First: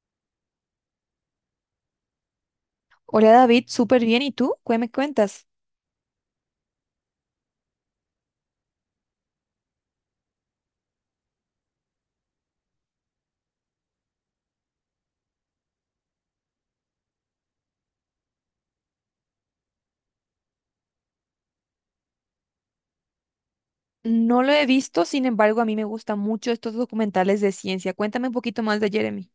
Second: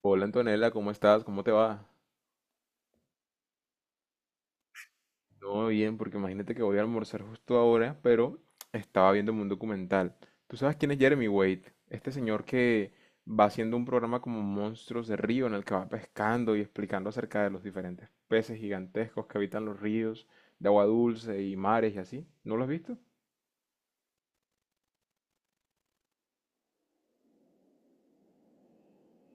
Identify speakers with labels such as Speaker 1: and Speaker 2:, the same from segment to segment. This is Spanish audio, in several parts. Speaker 1: Hola Antonella, ¿cómo estás? ¿Cómo te va?
Speaker 2: Hola David, súper bien. ¿Y tú? ¿Qué me cuentas?
Speaker 1: No, bien, porque imagínate que voy a almorzar justo ahora, pero estaba viéndome un documental. ¿Tú sabes quién es Jeremy Wade? Este señor que va haciendo un programa como Monstruos de Río en el que va pescando y explicando acerca de los diferentes peces gigantescos que habitan los ríos de agua dulce y mares y así. ¿No lo has visto?
Speaker 2: No lo he visto, sin embargo, a mí me gustan mucho estos documentales de ciencia. Cuéntame un poquito más de Jeremy.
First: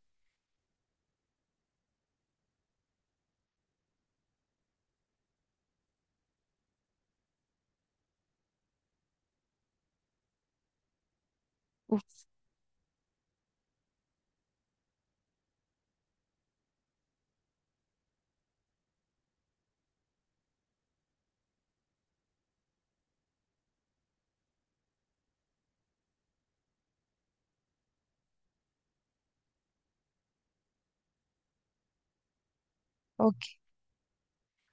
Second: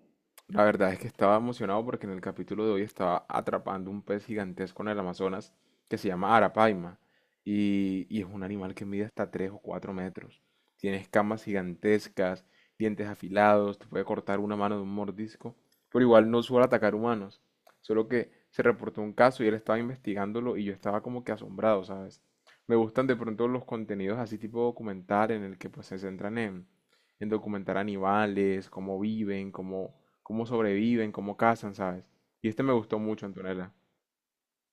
Speaker 1: La verdad es que estaba emocionado porque en el capítulo de hoy estaba atrapando un pez gigantesco en el Amazonas que se llama arapaima y es un animal que mide hasta 3 o 4 metros. Tiene escamas
Speaker 2: Uf.
Speaker 1: gigantescas, dientes afilados, te puede cortar una mano de un mordisco, pero igual no suele atacar humanos. Solo que se reportó un caso y él estaba investigándolo y yo estaba como que asombrado, ¿sabes? Me gustan de pronto los contenidos así tipo documental en el que pues se centran en documentar animales, cómo viven, cómo sobreviven, cómo cazan, ¿sabes? Y este me gustó mucho,
Speaker 2: Ok.
Speaker 1: Antonella.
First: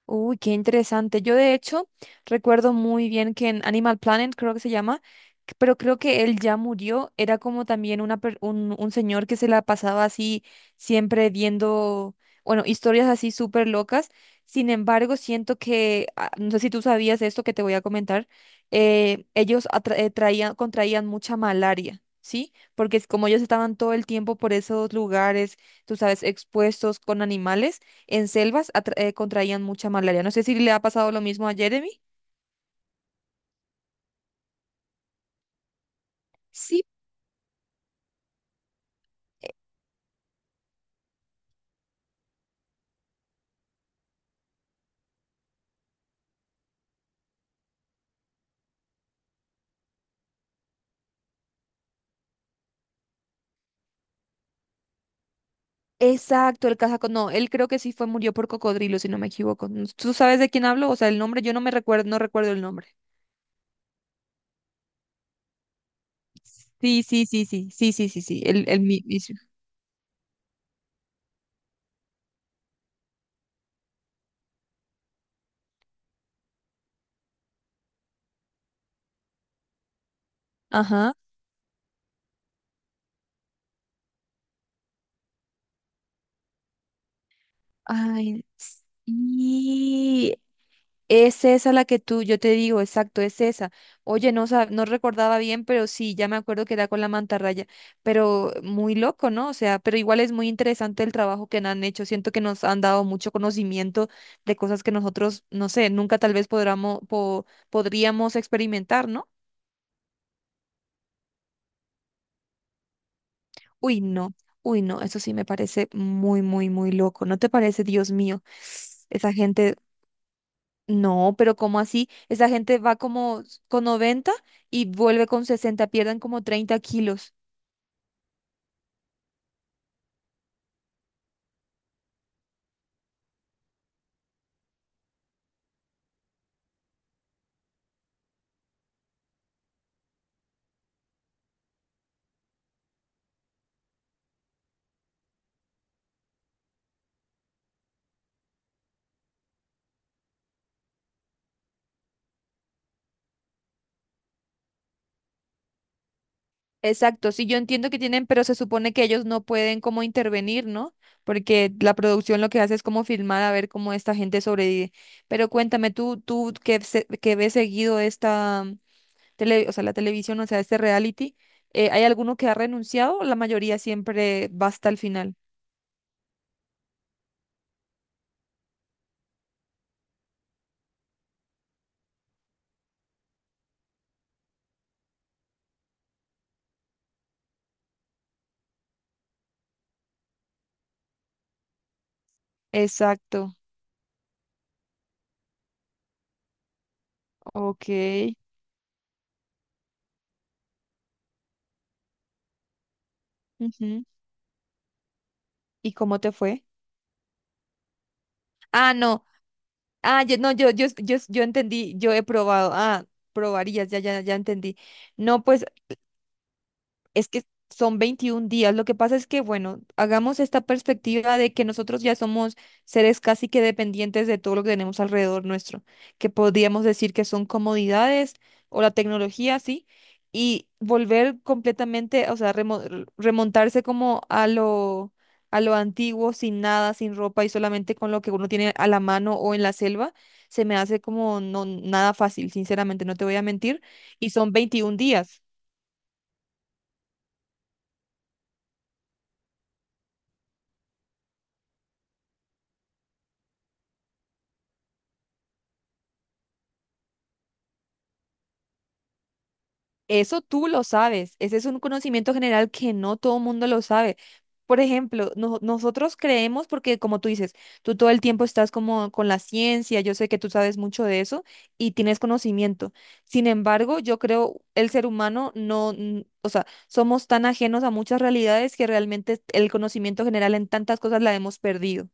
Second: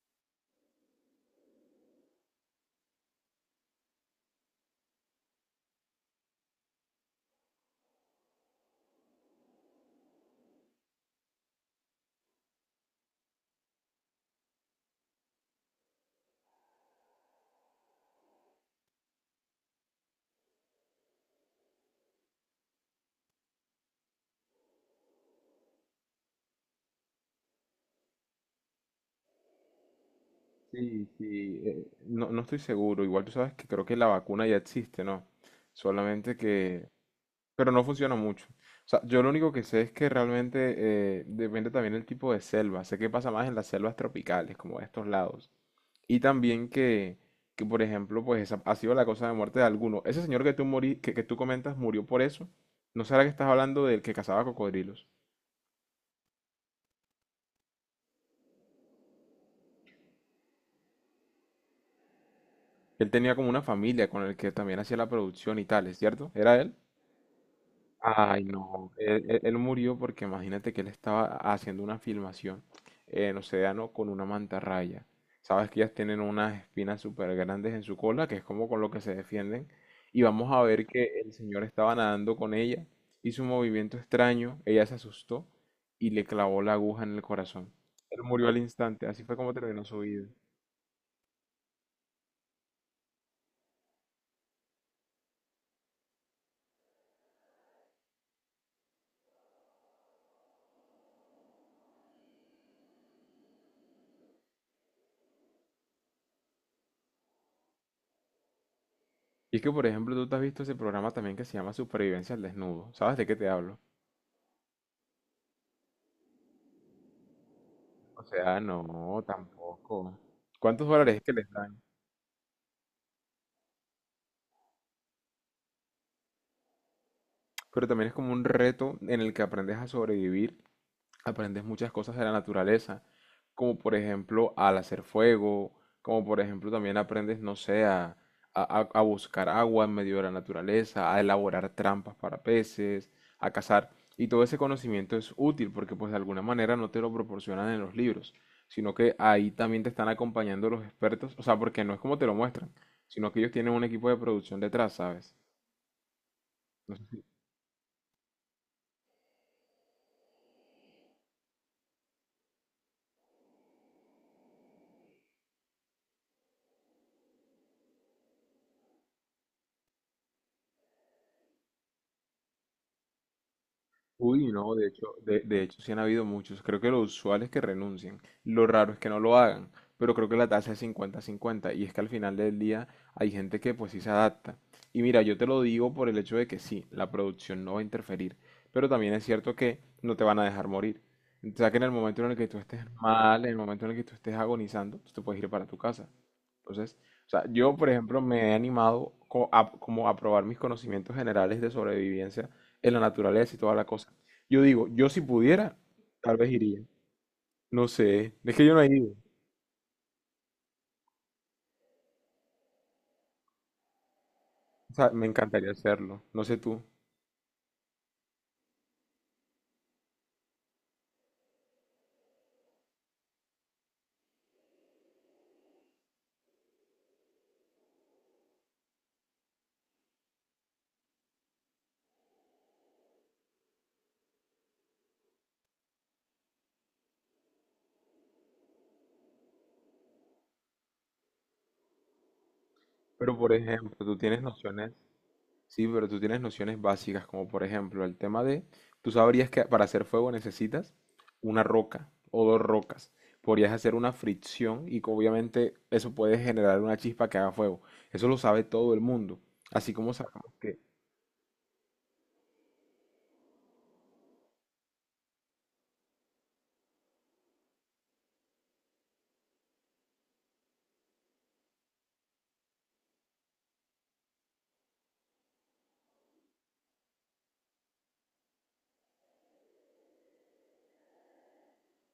Speaker 2: Uy, qué interesante. Yo de hecho recuerdo muy bien que en Animal Planet, creo que se llama, pero creo que él ya murió. Era como también un señor que se la pasaba así siempre viendo, bueno, historias así súper locas. Sin embargo, siento que, ah, no sé si tú sabías esto que te voy a comentar, ellos traían, contraían mucha malaria. ¿Sí? Porque es como ellos estaban todo el tiempo por esos lugares, tú sabes, expuestos con animales en selvas contraían mucha malaria. No sé si le ha
Speaker 1: Sí,
Speaker 2: pasado lo mismo a
Speaker 1: sí,
Speaker 2: Jeremy.
Speaker 1: no, no estoy seguro. Igual tú sabes que creo que la vacuna ya existe, ¿no? Solamente
Speaker 2: Sí,
Speaker 1: que... Pero no funciona mucho. O sea, yo lo único que sé es que realmente depende también del tipo de selva. Sé que pasa más en las selvas tropicales, como de estos lados. Y también que, por ejemplo, pues esa ha sido la causa de muerte de alguno. Ese señor que tú, que tú comentas murió por eso. ¿No será que estás hablando del que cazaba cocodrilos?
Speaker 2: exacto, el cazaco. No, él creo que sí fue, murió por cocodrilo, si no me equivoco. ¿Tú sabes de quién hablo? O sea, el nombre, yo no me recuerdo, no recuerdo el nombre.
Speaker 1: Él tenía como una familia con el que también hacía la producción y tales, ¿cierto? ¿Era él?
Speaker 2: Sí, sí, sí, sí, sí, sí, sí, sí,
Speaker 1: Ay,
Speaker 2: el, el
Speaker 1: no,
Speaker 2: mi-
Speaker 1: él,
Speaker 2: mismo.
Speaker 1: él- él murió porque imagínate que él estaba haciendo una filmación en Océano con una mantarraya. Sabes que ellas tienen unas espinas súper grandes en su cola, que es como con lo que se defienden. Y vamos a ver
Speaker 2: Ajá.
Speaker 1: que el señor estaba nadando con ella, hizo un movimiento extraño, ella se asustó y le clavó la aguja en el corazón. Él
Speaker 2: Ay,
Speaker 1: murió al instante, así fue como terminó su vida.
Speaker 2: sí. Es esa la que tú, yo te digo, exacto, es esa. Oye, no, no recordaba bien, pero sí, ya me acuerdo que era con la mantarraya, pero muy loco, ¿no? O sea, pero igual es muy interesante el trabajo que han hecho. Siento que nos han dado mucho conocimiento de cosas que nosotros, no sé, nunca tal vez podríamos experimentar, ¿no?
Speaker 1: Y es que, por ejemplo, tú te has visto ese programa también que se llama Supervivencia al Desnudo. ¿Sabes de qué te hablo?
Speaker 2: Uy, no, uy, no, eso sí me parece muy, muy, muy loco. ¿No te parece, Dios
Speaker 1: O
Speaker 2: mío?
Speaker 1: sea, no,
Speaker 2: Esa gente.
Speaker 1: tampoco. ¿Cuántos dólares es que
Speaker 2: No,
Speaker 1: les
Speaker 2: pero ¿cómo
Speaker 1: dan?
Speaker 2: así? Esa gente va como con 90 y vuelve con 60, pierden como 30 kilos.
Speaker 1: Pero también es como un reto en el que aprendes a sobrevivir, aprendes muchas cosas de la naturaleza, como por ejemplo al hacer fuego, como por ejemplo también aprendes, no sé, buscar agua en medio de la naturaleza, a elaborar trampas para peces, a cazar. Y todo ese conocimiento es útil porque pues de alguna manera no te lo proporcionan en los libros, sino que ahí también te están acompañando los expertos, o sea, porque no es como te lo muestran, sino que ellos tienen un equipo de producción detrás, ¿sabes? No.
Speaker 2: Exacto, sí, yo entiendo que tienen, pero se supone que ellos no pueden como intervenir, ¿no? Porque la producción lo que hace es como filmar a ver cómo esta gente sobrevive. Pero cuéntame tú, que ves seguido esta tele, o sea, la televisión, o sea, este reality, ¿hay alguno que ha renunciado o la mayoría siempre
Speaker 1: Uy,
Speaker 2: va
Speaker 1: no, de
Speaker 2: hasta el
Speaker 1: hecho,
Speaker 2: final?
Speaker 1: de hecho sí han habido muchos. Creo que lo usual es que renuncien. Lo raro es que no lo hagan. Pero creo que la tasa es 50 cincuenta. Y es que al final del día hay gente que pues sí se adapta. Y mira, yo te lo digo por el hecho de que sí, la producción no va a interferir. Pero también es cierto que no te van a dejar morir. O sea que en el momento en el que tú estés mal, en
Speaker 2: Exacto,
Speaker 1: el momento en el que tú estés agonizando, tú te puedes ir para tu casa. Entonces, o sea, yo por ejemplo
Speaker 2: ok.
Speaker 1: me he animado como a probar mis conocimientos generales de sobrevivencia en la naturaleza y toda la
Speaker 2: Ujú.
Speaker 1: cosa. Yo digo, yo si pudiera,
Speaker 2: ¿Y cómo te
Speaker 1: tal vez
Speaker 2: fue?
Speaker 1: iría. No sé, es que yo no he
Speaker 2: Ah,
Speaker 1: ido.
Speaker 2: no. Ah, yo, no, yo entendí, yo he probado. Ah, probarías, ya, ya, ya entendí.
Speaker 1: O sea, me
Speaker 2: No, pues.
Speaker 1: encantaría hacerlo, no sé tú.
Speaker 2: Es que son 21 días. Lo que pasa es que, bueno, hagamos esta perspectiva de que nosotros ya somos seres casi que dependientes de todo lo que tenemos alrededor nuestro, que podríamos decir que son comodidades o la tecnología, sí, y volver completamente, o sea, remontarse como a lo antiguo, sin nada, sin ropa y solamente con lo que uno tiene a la mano o en la selva, se me hace como no nada fácil, sinceramente, no te voy
Speaker 1: Pero
Speaker 2: a
Speaker 1: por
Speaker 2: mentir,
Speaker 1: ejemplo, tú
Speaker 2: y
Speaker 1: tienes
Speaker 2: son
Speaker 1: nociones,
Speaker 2: 21 días.
Speaker 1: sí, pero tú tienes nociones básicas, como por ejemplo el tema de, tú sabrías que para hacer fuego necesitas una roca o dos rocas. Podrías hacer una fricción y que obviamente eso puede generar una chispa que haga fuego. Eso lo sabe todo el mundo. Así como
Speaker 2: Eso
Speaker 1: sabemos
Speaker 2: tú
Speaker 1: que...
Speaker 2: lo sabes, ese es un conocimiento general que no todo el mundo lo sabe. Por ejemplo, nosotros creemos, porque como tú dices, tú todo el tiempo estás como con la ciencia, yo sé que tú sabes mucho de eso y tienes conocimiento. Sin embargo, yo creo el ser humano no, n- o sea, somos tan ajenos a muchas realidades que realmente el conocimiento general en tantas cosas la hemos perdido.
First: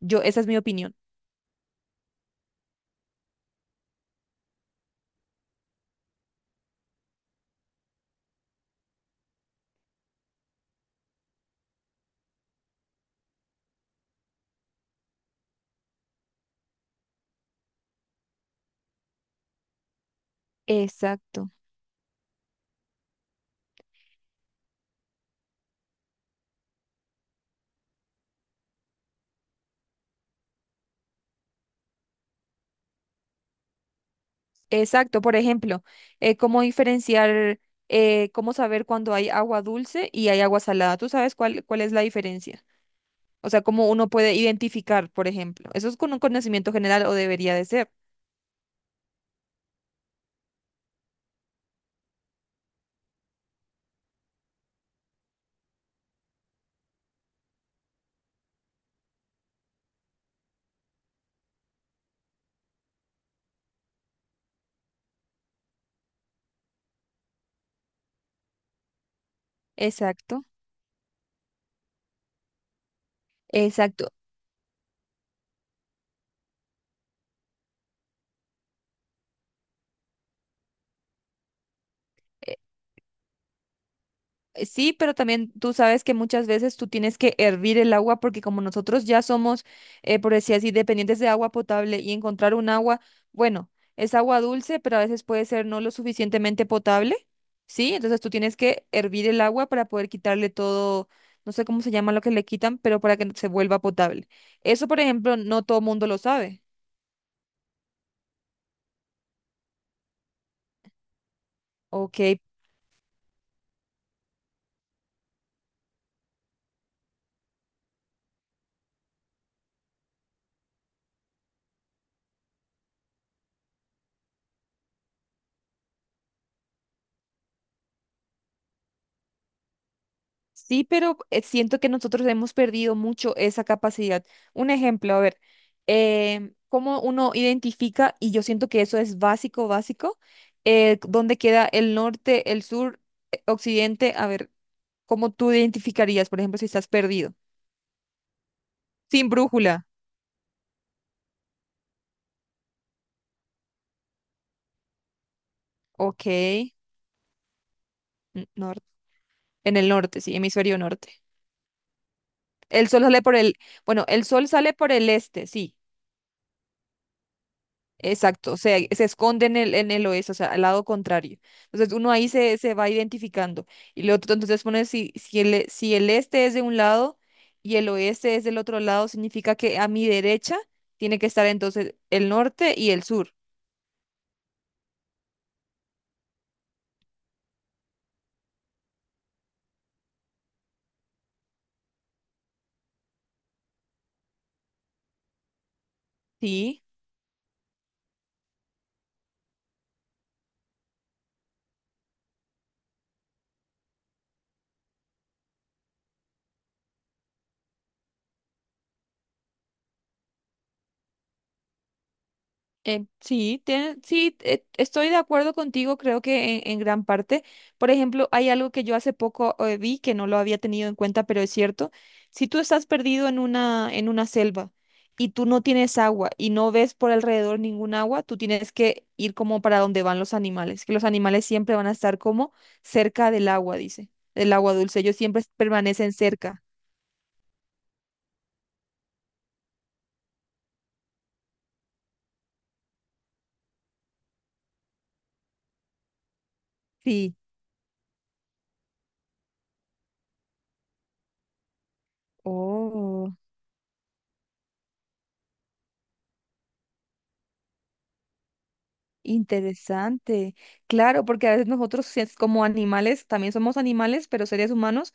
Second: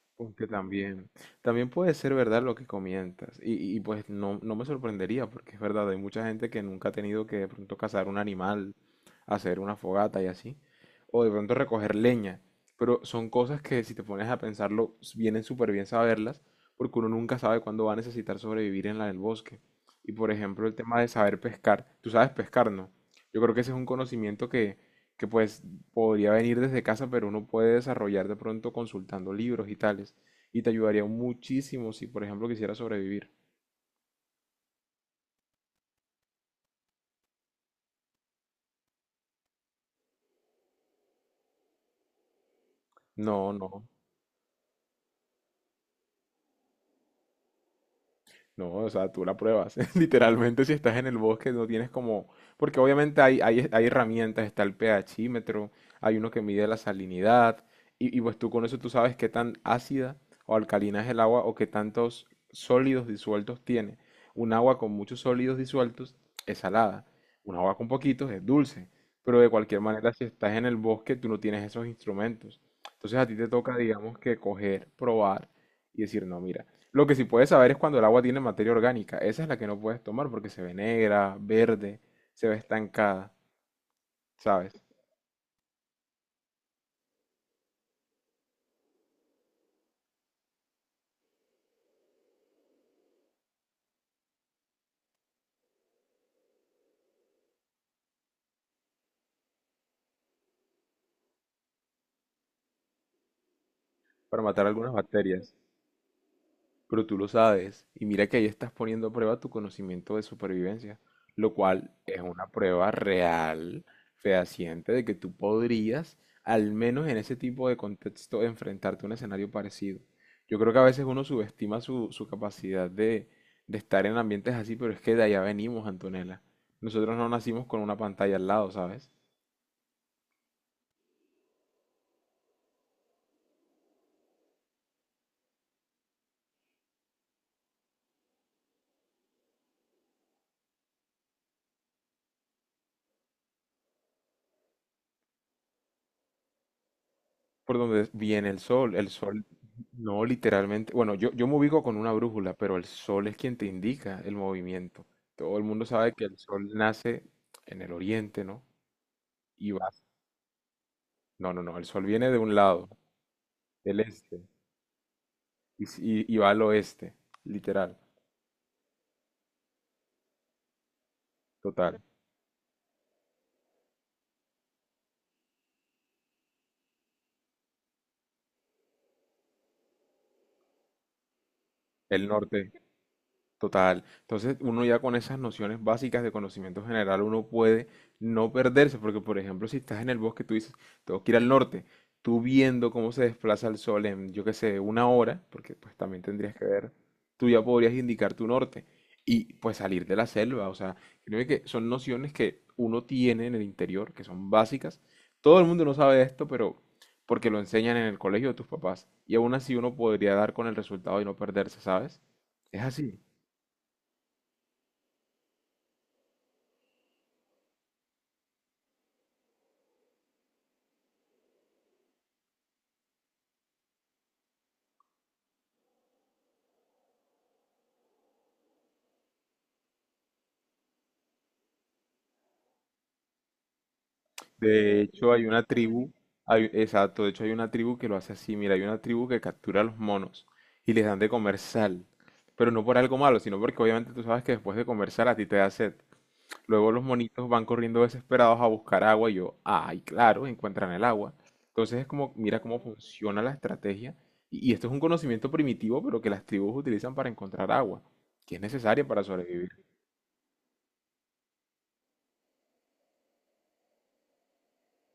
Speaker 2: Yo, esa es
Speaker 1: Porque
Speaker 2: mi opinión.
Speaker 1: también, también puede ser verdad lo que comentas. Y pues no, no me sorprendería, porque es verdad, hay mucha gente que nunca ha tenido que de pronto cazar un animal, hacer una fogata y así, o de pronto recoger leña. Pero son cosas que si te pones a pensarlo, vienen súper bien saberlas, porque uno nunca sabe cuándo va a necesitar sobrevivir en la del bosque. Y por ejemplo, el tema de saber
Speaker 2: Exacto.
Speaker 1: pescar. Tú sabes pescar, ¿no? Yo creo que ese es un conocimiento que pues podría venir desde casa, pero uno puede desarrollar de pronto consultando libros y tales. Y te ayudaría muchísimo si, por ejemplo, quisieras sobrevivir.
Speaker 2: Exacto, por ejemplo, cómo diferenciar, cómo saber cuando hay agua dulce y hay agua salada. ¿Tú sabes cuál, cuál es la diferencia? O
Speaker 1: No,
Speaker 2: sea,
Speaker 1: no.
Speaker 2: cómo uno puede identificar, por ejemplo. Eso es con un conocimiento general o debería de ser.
Speaker 1: No, o sea, tú la pruebas. Literalmente, si estás en el bosque, no tienes como. Porque obviamente hay herramientas, está el pHímetro, hay uno que mide la salinidad, y pues tú con eso tú sabes qué tan ácida o alcalina es el agua o qué tantos sólidos disueltos tiene. Un agua con muchos sólidos disueltos es salada, un agua con poquitos es dulce, pero de cualquier manera, si
Speaker 2: Exacto,
Speaker 1: estás en el bosque, tú no tienes esos instrumentos. Entonces a ti te toca,
Speaker 2: exacto.
Speaker 1: digamos, que coger, probar y decir, no, mira, lo que sí puedes saber es cuando el agua tiene materia orgánica. Esa es la que no puedes tomar porque se ve negra, verde, se ve estancada, ¿sabes?
Speaker 2: Sí, pero también tú sabes que muchas veces tú tienes que hervir el agua porque como nosotros ya somos, por decir así, dependientes de agua potable y encontrar un agua, bueno, es agua dulce, pero a veces puede ser no lo suficientemente potable, ¿sí? Entonces tú tienes que hervir el agua para poder quitarle todo, no sé cómo se llama lo que le quitan, pero para que se vuelva potable.
Speaker 1: Para matar
Speaker 2: Eso,
Speaker 1: algunas
Speaker 2: por ejemplo,
Speaker 1: bacterias.
Speaker 2: no todo mundo lo sabe.
Speaker 1: Pero tú lo sabes. Y mira que ahí estás poniendo a prueba tu conocimiento de supervivencia, lo cual es
Speaker 2: Ok,
Speaker 1: una prueba real, fehaciente, de que tú podrías, al menos en ese tipo de contexto, enfrentarte a un escenario parecido. Yo creo que a veces uno subestima su capacidad de estar en ambientes así, pero es que de allá venimos, Antonella. Nosotros no nacimos con una pantalla al lado, ¿sabes?
Speaker 2: sí, pero siento que nosotros hemos perdido mucho esa capacidad. Un ejemplo, a ver, cómo uno identifica, y yo siento que eso es básico, básico, dónde queda el norte, el sur, occidente, a ver, cómo tú identificarías, por ejemplo, si estás perdido,
Speaker 1: Por donde viene el sol. El
Speaker 2: sin
Speaker 1: sol,
Speaker 2: brújula,
Speaker 1: no literalmente. Bueno, yo me ubico con una brújula, pero el sol es quien te indica el movimiento. Todo el mundo sabe que
Speaker 2: ok,
Speaker 1: el sol nace en el oriente, ¿no?
Speaker 2: nor-
Speaker 1: Y
Speaker 2: en
Speaker 1: va.
Speaker 2: el norte, sí, hemisferio norte.
Speaker 1: No, no, no. El sol viene de un lado,
Speaker 2: El sol sale por
Speaker 1: del
Speaker 2: bueno, el
Speaker 1: este,
Speaker 2: sol sale por el este, sí.
Speaker 1: y va al oeste, literal,
Speaker 2: Exacto, se esconde en en el oeste, o sea, al lado contrario. Entonces
Speaker 1: total.
Speaker 2: uno ahí se, se va identificando. Y lo otro, entonces pone si el este es de un lado y el oeste es del otro lado, significa que a mi derecha tiene que estar entonces
Speaker 1: El
Speaker 2: el
Speaker 1: norte.
Speaker 2: norte y el sur.
Speaker 1: Total. Entonces, uno ya con esas nociones básicas de conocimiento general, uno puede no perderse, porque por ejemplo, si estás en el bosque, tú dices, tengo que ir al norte, tú viendo cómo se desplaza el sol en, yo qué sé, una hora, porque pues también tendrías que
Speaker 2: Sí.
Speaker 1: ver, tú ya podrías indicar tu norte y pues salir de la selva. O sea, creo que son nociones que uno tiene en el interior, que son básicas. Todo el mundo no sabe esto, pero porque lo enseñan en el colegio de tus papás. Y aún así uno podría dar con el resultado y no perderse, ¿sabes? Es así.
Speaker 2: Sí, estoy de acuerdo contigo, creo que en gran parte. Por ejemplo, hay algo que yo hace poco vi que no lo había tenido en cuenta, pero es cierto. Si tú estás perdido en en una selva y tú no tienes agua y no ves por alrededor ningún agua, tú tienes que ir como para donde van los animales, que los animales siempre van a estar como cerca del agua, dice, del agua
Speaker 1: De
Speaker 2: dulce. Ellos
Speaker 1: hecho,
Speaker 2: siempre
Speaker 1: hay una tribu,
Speaker 2: permanecen cerca.
Speaker 1: exacto, de hecho hay una tribu que lo hace así. Mira, hay una tribu que captura a los monos y les dan de comer sal. Pero no por algo malo, sino porque obviamente tú sabes que después de comer sal a ti te da sed. Luego los
Speaker 2: Sí.
Speaker 1: monitos van corriendo desesperados a buscar agua y yo, ay, claro, encuentran el agua. Entonces es como, mira cómo
Speaker 2: Oh.
Speaker 1: funciona la estrategia. Y esto es un conocimiento primitivo, pero que las tribus utilizan para encontrar agua, que es necesaria para sobrevivir.
Speaker 2: Interesante, claro, porque a veces nosotros si es como animales, también somos animales, pero seres humanos,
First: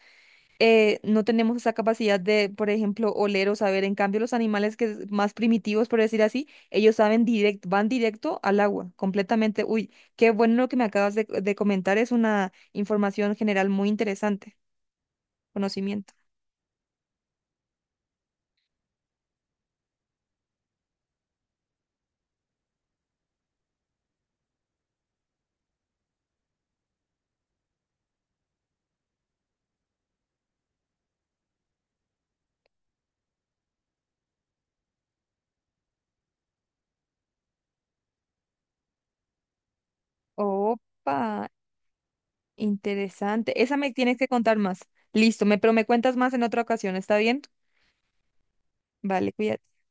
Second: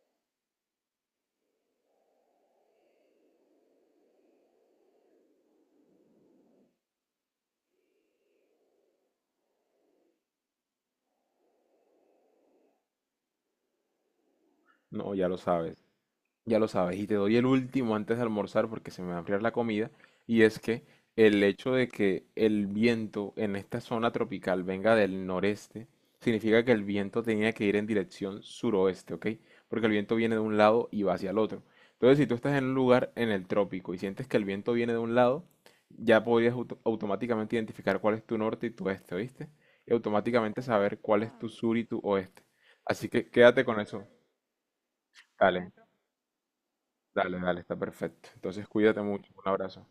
Speaker 2: no tenemos esa capacidad de, por ejemplo, oler o saber. En cambio, los animales que es más primitivos, por decir así, ellos saben directo, van directo al agua, completamente. Uy, qué bueno lo que me acabas de comentar, es una información general muy interesante,
Speaker 1: No, ya lo sabes.
Speaker 2: conocimiento.
Speaker 1: Ya lo sabes, y te doy el último antes de almorzar porque se me va a enfriar la comida, y es que el hecho de que el viento en esta zona tropical venga del noreste, significa que el viento tenía que ir en dirección suroeste, ¿ok? Porque el viento viene de un lado y va hacia el otro. Entonces, si tú estás en un lugar en el trópico y sientes que el viento viene de un lado, ya podrías automáticamente identificar cuál es tu norte y tu este, ¿oíste? Y automáticamente saber
Speaker 2: Opa,
Speaker 1: cuál es, tu sur y tu oeste. Así que
Speaker 2: interesante.
Speaker 1: quédate
Speaker 2: Esa
Speaker 1: con
Speaker 2: me
Speaker 1: eso.
Speaker 2: tienes que contar más. Listo, me,
Speaker 1: Dale.
Speaker 2: pero me cuentas más en otra ocasión, ¿está
Speaker 1: Dale,
Speaker 2: bien?
Speaker 1: dale, está perfecto. Entonces cuídate mucho.
Speaker 2: Vale,
Speaker 1: Un
Speaker 2: cuídate.
Speaker 1: abrazo.